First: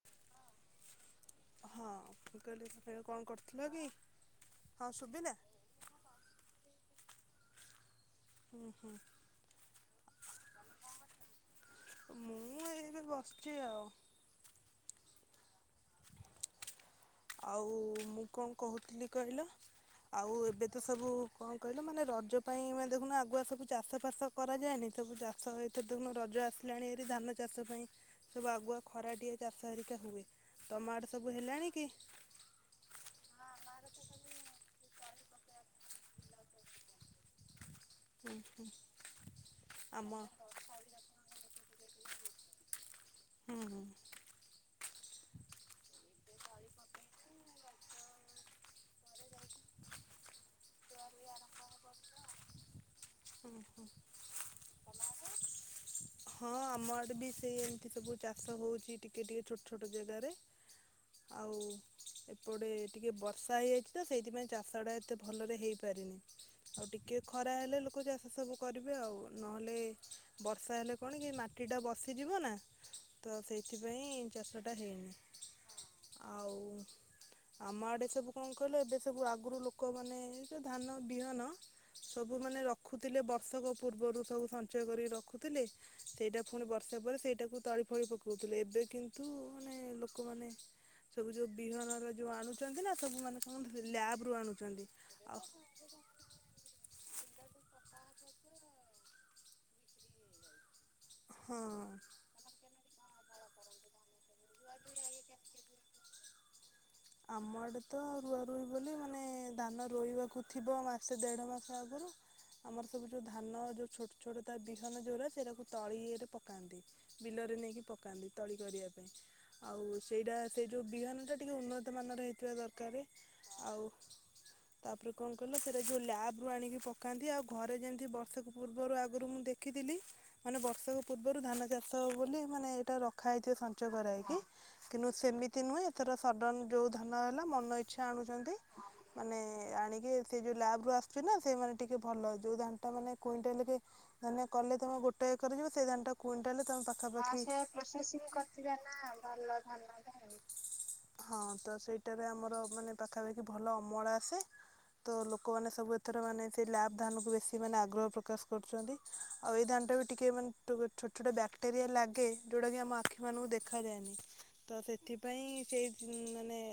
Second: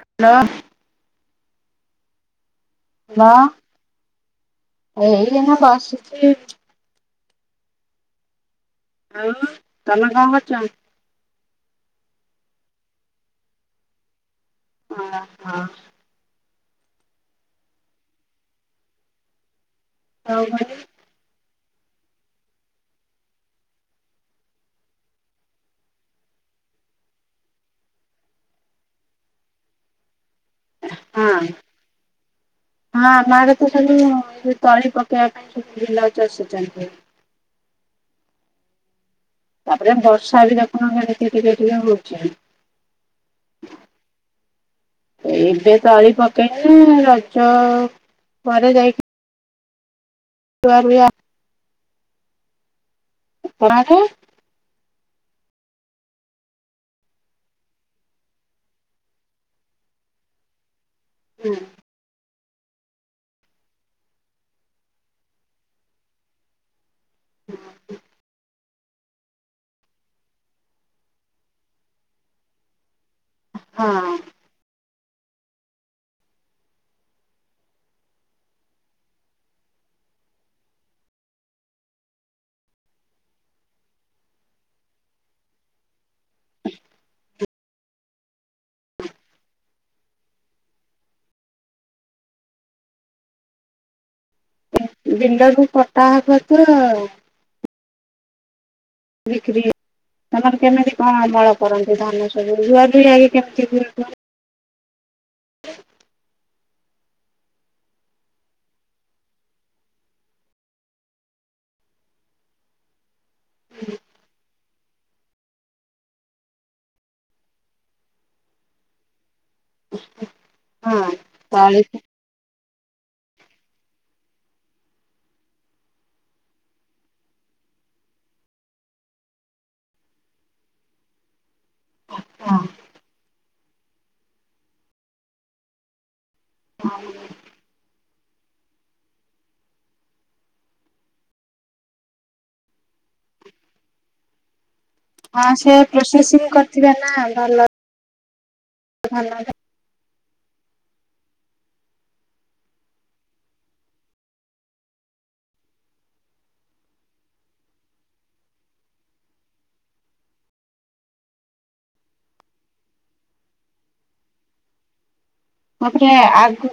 Hello ହଁ କହିଲି ତମେ କଣ ହଁ କରୁଥିଲ କି? ହଁ ଶୁଭିଲା ଏଇ ନେ ବସିଛି। ଆଉ ତମେ କଣ କରୁଛ ମୁଁ ଏଇନେ ବସିଛି ଆଉ ହଁ ହଁ ଆଉ ମୁଁ କଣ କହୁଥିଲି କହିଲ ଆଉ ହଁ ଏବେ ତ ସବୁ କଣ କହିଲେ ମାନେ ରଜ ପାଇଁ ମାନେ ଦେଖୁନ ଆଗୁଆ ସବୁ ଚାଷ ଫାସ କରାଯାଏନି ସବୁ ଚାଷ ଏତ ଦେଖୁ ରଜ ଆସିଲାଣି ଏରି ଧାନ ଚାଷ ପାଇଁ ସବୁ ଆଗୁଆ ତମ ଆଡେ ସବୁ ହେଲାଣି କି? ହଁ ମା କ ତ ସବୁ ତଳି ପକେଇବା ପାଇଁ ସବୁ ବିଲକୁ ଚଷୁଛନ୍ତି। [inaudible] ତାପରେ ଆମ ବର୍ଷା ଦିନ କିରା କରୁଛ ହୁଁ ହୁଁ ଏବେ ତଳି ପକେଇନ ରଜ ପରେ ଯାଇକି ଆ [unintelligible] [inaudible] ହଁ ଆମ ଆଡେ ବି ସେଇ ସବୁ ଚାଷ ହଉଛି ଟିକେ ଟିକେ ଛୋଟ ଛୋଟ ଜାଗାରେ ଆଉ ଏପଟେ ଟିକେ ବର୍ଷା ହେଇଯାଇଛି ତ ସେଇଥିପାଇଁ ଚାଷଟା ଏତେ ଭଲରେ ହେଇପାରିନି ଆଉ ଟିକେ। କି ଖରା ହେଲେ ଲୋକ ଚାଷ ସବୁ କରିବେ ଆଉ ନହେଲେ ବର୍ଷା ହେଲେ କଣ କି ମାଟିଟା ବସିଯିବ ନା ତ ହଁ ସେଇଥିପାଇଁ ଚାଷଟା ହୋଇନି ଆଉ ଆମ ଆଡେ ସବୁ କଣ କହିଲ ଏବେ ସବୁ ଆଗରୁ ଲୋକମାନେ ଧାନ ବିହନ ସବୁ ମାନେ ରଖୁଥିଲେ ବର୍ଷକ ପୂର୍ବରୁ ସବୁ ସଞ୍ଚୟ କରିକି ରଖୁଥିଲେ। ସେଇଟା ପୁଣି ବର୍ଷା ପରେ ସେଇଟାକୁ ତଳି ଫଳି ପ କହୁଥିଲେ ଏବେ କିନ୍ତୁ ମାନେ ଲୋକମାନେ ସବୁ ଯୋଉ ବିହନରେ ଯୋଉ ଆଣୁଛନ୍ତି ନା ସବୁ ମାନେ କଣ ଲ ବିଲକୁ କଟା ହବ ତ ଆଉ ବିକ୍ରି ତମର କେମି ହଁ ଅମଳ ହଁ କରନ୍ତି ଧାନ ସବୁୁ [inaudible] ଆମରେ ତ ରୁଆ ରୁହି ବୋଲି ମାନେ ଧାନ ରୋଇବାକୁ ଥିବ ମାସେ ଦେଢ଼ ମାସ ଆଗରୁ ଆମର ସବୁ ଯୋଉ ଧାନ ଯୋଉ ଛୋଟ ଛୋଟ ତା ବିହନ ଯୋଉରାା ସେଟାକୁ ତଳିରେ ପକାନ୍ତି ବିଲରେ ନେଇକି ପକାନ୍ତି ତଳି କରିବା ପାଇଁ ଆଉ ସେଇଟା ସେଇ ଯୋଉ ହଁ ବିହାନ ଟା ଟିକେ ତଳି ଉନ୍ନତି ଦର ଆଉ ତାପରେ କଣ କ ସେଟାଉଁ ଲବୁ ଆଣି ପକାନ୍ତି ଆଉ ଘରେ ଯେମ ବର୍ଷ ପୂବରୁ ଆଗରୁ ମୁଁ ଦେଖିଥିଲି ମାନେ ବର୍ଷକ ପୂର୍ବରୁ ଧାନ ଚାଷ ବୋଲି ହଁ ମାନେ ଏଟା ରାଥିବ ସଞ୍ଚ କରକି କିନ୍ତୁ ସେମି ନୁହଁର ଯୋଉ ଧନ ହେଲା ମନଇ ଛା ଆଣୁଛନ୍ତି ମାନେ ଆଣିକି ସେ ଯୋଉ ଲାବ୍ ରୁ ଆସୁଛି ନା ସେମାନେ ଟିକେ ଭଲ ଯୋଉ ଧାନ ଟା ମାନେ କୁଇଂଟାଲ। ମାନେ କଲେ ତମ ଗୋଟେ ହଁ ଏକର ଯିବ ସେ ସେଇ ଧାନ ଟା ପ୍ରୋସେସିଂ କୁଇଣ୍ଟାଲ ତମ କରିଥିବେ ନା ପାଖାପାଖି ଭଲ ଟା ନା ଧାନ ଭଲ ଧାନ ବି ହେଉଛି। ହଁ। ତ ସେଇଟାରେ ଆମର ମାନେ ପାଖାପାଖି ଭଲ ଅମଳ ଆସେ ତ ଲୋକମାନେ ସବୁ ଏଥର ମାନେ ସେ ଲାଭ୍ ଧାନକୁ ବେଶୀ ମାନେ ଆଗ୍ରହ ପ୍ରକାଶ କରୁଛନ୍ତି ଆଉ ଏଇ ଧାନଟା ବି ଟିକେ ମାନେ ଛୋଟ ଛୋଟ ବ୍ୟାକ୍ଟେରିଆ ଲାଗେ ଯେଉଁଟାକି ଆମ ଆଖିମାନଙ୍କୁ ଦେଖାଯାଏନି ତ ସେଥିପା ପାଇଁ ସେଇ ଉଁ ଆ କୁ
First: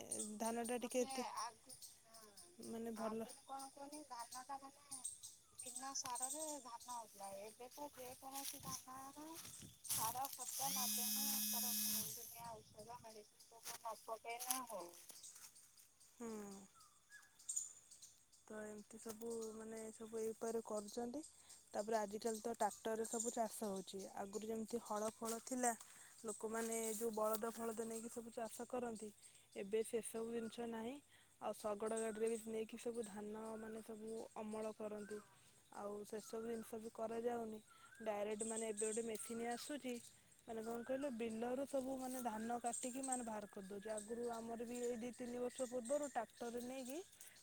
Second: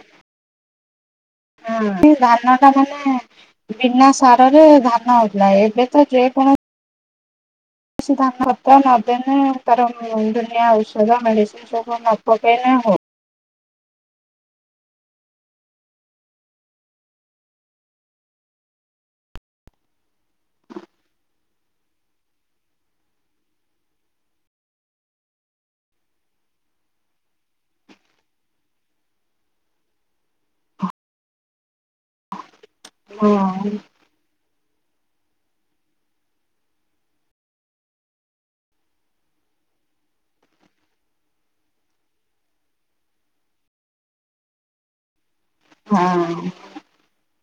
ସେ ଧାନ ଟା ମାନେ ବିନା ସାରରେ ଧାନ ହେଉଥିଲା ଏବେ ତ ଯେକୌଣସି ନା ଏବେ ଯେକୌଣସି ଖତ ଧାନ ରେ ନଦେଲେ ତାର ସାର ଦୁନିଆ ଔଷଧ ମେଡିସିନ ସବୁ ନ ପକେଇଲେ ହଉ [unintelligible] [unintelligible] ଏହା ହଉ ହୁଁ ତ ଏମିତି ସବୁ ମାନେ ସବୁ ଏଇ ଉପାୟରେ କରୁଛନ୍ତି ତାପରେ ଆଜିକାଲି ତ ଟ୍ରାକ୍ଟରରେ ସବୁ ଚାଷ ହଉଛି ଆଗରୁ ଯେମିତି ହଳ ଫଳ ଥିଲା ଲୋକମାନେ ଯୋଉ ବଳଦ ଫଳଦ ନେଇକି ସବୁ ଚାଷ କରନ୍ତି। ଏବେ ସେସବୁ ଜିନିଷ ନାହିଁ ଆଉ ଶଗଡ ଗାଡିରେ ବି ନେଇ କି ସବୁ ହଁ ଧାନ ମାନେ ସବୁ ଅମଳ କରନ୍ତି ଆଉ ସେସବୁ ଜିନିଷ ବି କରାଯାଉନି ଡାଇରେକ୍ଟ ମାନେ ଏବେ ଗୋଟେ ମେସିନ୍ ଆସୁଛି ମାନେ କଣ କହିଲ ବିଲରୁ ସବୁ ମାନେ ଧାନ କାଟିକି ମାନେ ବାହାର କରିଦଉଛି। ଆଗରୁ ଆମର ବି ଏଇ ତିନି ବର୍ଷ ପୂର୍ବରୁ ହଁ ଟ୍ରାକ୍ଟରରେ ନେଇକି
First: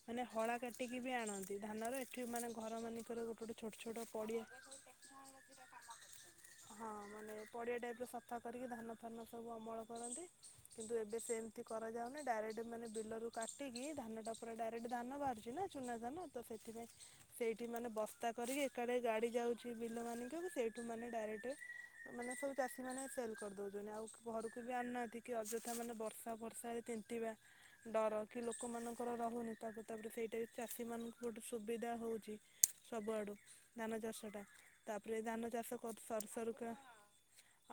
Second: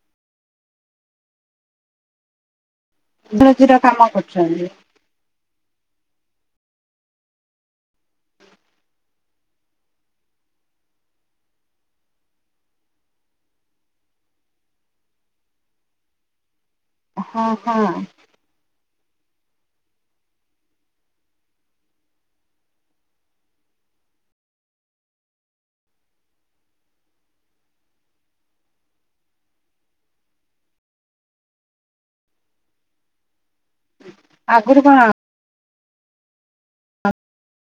ମାନେ ହଳା କାଟିକି ବି ଆଣନ୍ତି ଧାନର ଏଠି ମାନେ ଘରେ [unintelligible] ମାନଙ୍କରେ ଗୋଟେ ଗୋଟେ ଛୋଟ ଇଂରାଜୀର ଛୋଟ କାମ ପଡିଆ କରୁଛନ୍ତି ହଁ ମାନେ ପଡିଆ ଟାଇପ ର ସଫା କରିକି ଧାନ ଫାନ ସବୁ ଅମଳ କରନ୍ତି କିନ୍ତୁ ଏ ଏବେ ସେମିତି କରାଯାଉନି ଡାଇରେକ୍ଟ ମାନେ ବିଲରୁ କାଟିକି ଧାନଟା ପରେ ଡାଇରେକ୍ଟ ଧାନ ବାହାରୁଛିି ନା ଚୁନା ଧାନ ତ ସେ ସେଥିପାଇଁ ହଁ ସେଇଠି ହଁ ମାନେ ବସ୍ତା କରିକି [unintelligible] ଗାଡି ଯାଉଛି ବିଲ ମାନିକୁ ସେଇଠୁ ମାନେ ଡାଇରେକ୍ଟ ମାନେ ସବୁ ଚାଷୀ ମାନେ ସେଲ କରିଦଉଛନ୍ତି ଆଉ ଘରକୁ ବି ଆଣୁନାହାନ୍ତି କି ଅଯଥା ମାନ ବ ବର୍ଷା ବର୍ଷାରେ ତିନ୍ତିବା ଡର କି ଲୋକମାନଙ୍କର ରହୁନି ତାକୁ ତାପରେ ସେଇଟା ଚାଷୀମାନଙ୍କୁ ଗୋଟେ ସୁବିଧା ହଉଛି ସବୁଆଡ଼ୁ ଧାନ ଚାଷଟା ଆଗରୁ କଣ ତାପରେ ଧାନ ଚାଷ ବହୁତ ସରୁ ସରୁକା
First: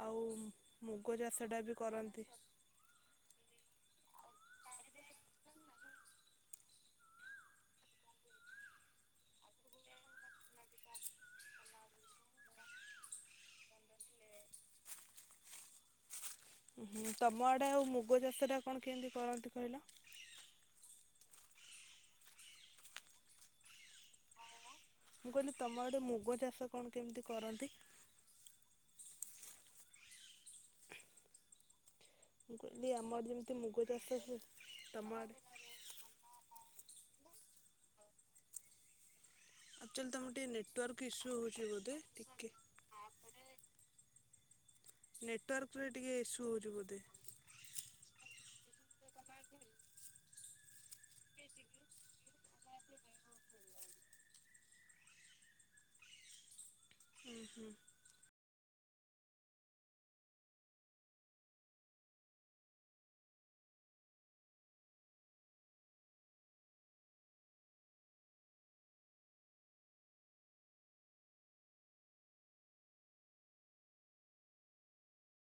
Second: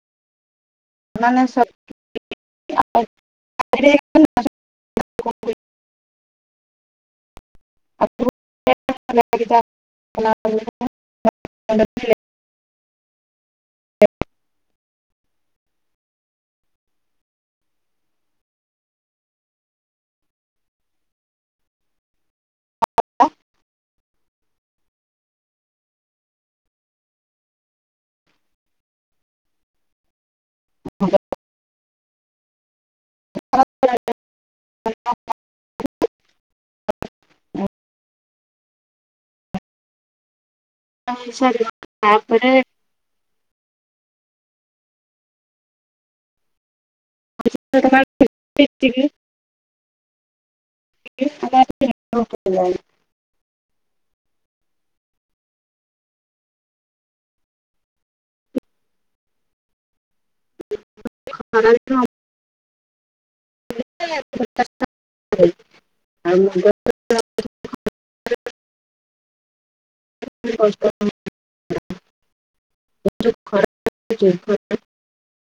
ଆଉ ମୁଗ ମାନେ ଚାଷଟା ବି କରନ୍ତି [inaudible] [inaudible] ହୁଁ ତମ ଆଡେ ଆଉ ମୁଗ ଚାଷଟା କଣ କେମିତି କରନ୍ତି କହିଲା? [inaudible] ମୁଁ କହିଲି ତମ ଆଡେ ମୁଗ ଚାଷ କଣ କେମିତି କରନ୍ତି? [inaudible] ମୁଁ କହିଲି ଆମ ଆଡେ ଯେମିତି ମୁଗ ଚାଷ ହୁଏ ତମ ଆଡେ ଆକ୍ଚୁଆଲି ତମର ଟିକେ ନେଟ୍ ନେଟୱାର୍କ ଇସୁ ହଉଛି ବୋଧେ ତାପରେ ଟିକେ ନେଟୱାର୍କରେ ଟିକେ ଇସଙ ହୋଉଚି ବୋଧେ। [inaudible] [inaudible] ହୁଁ ହୁଁ। [inaudible] ଖରା ଦିନ [inaudible] [inaudible]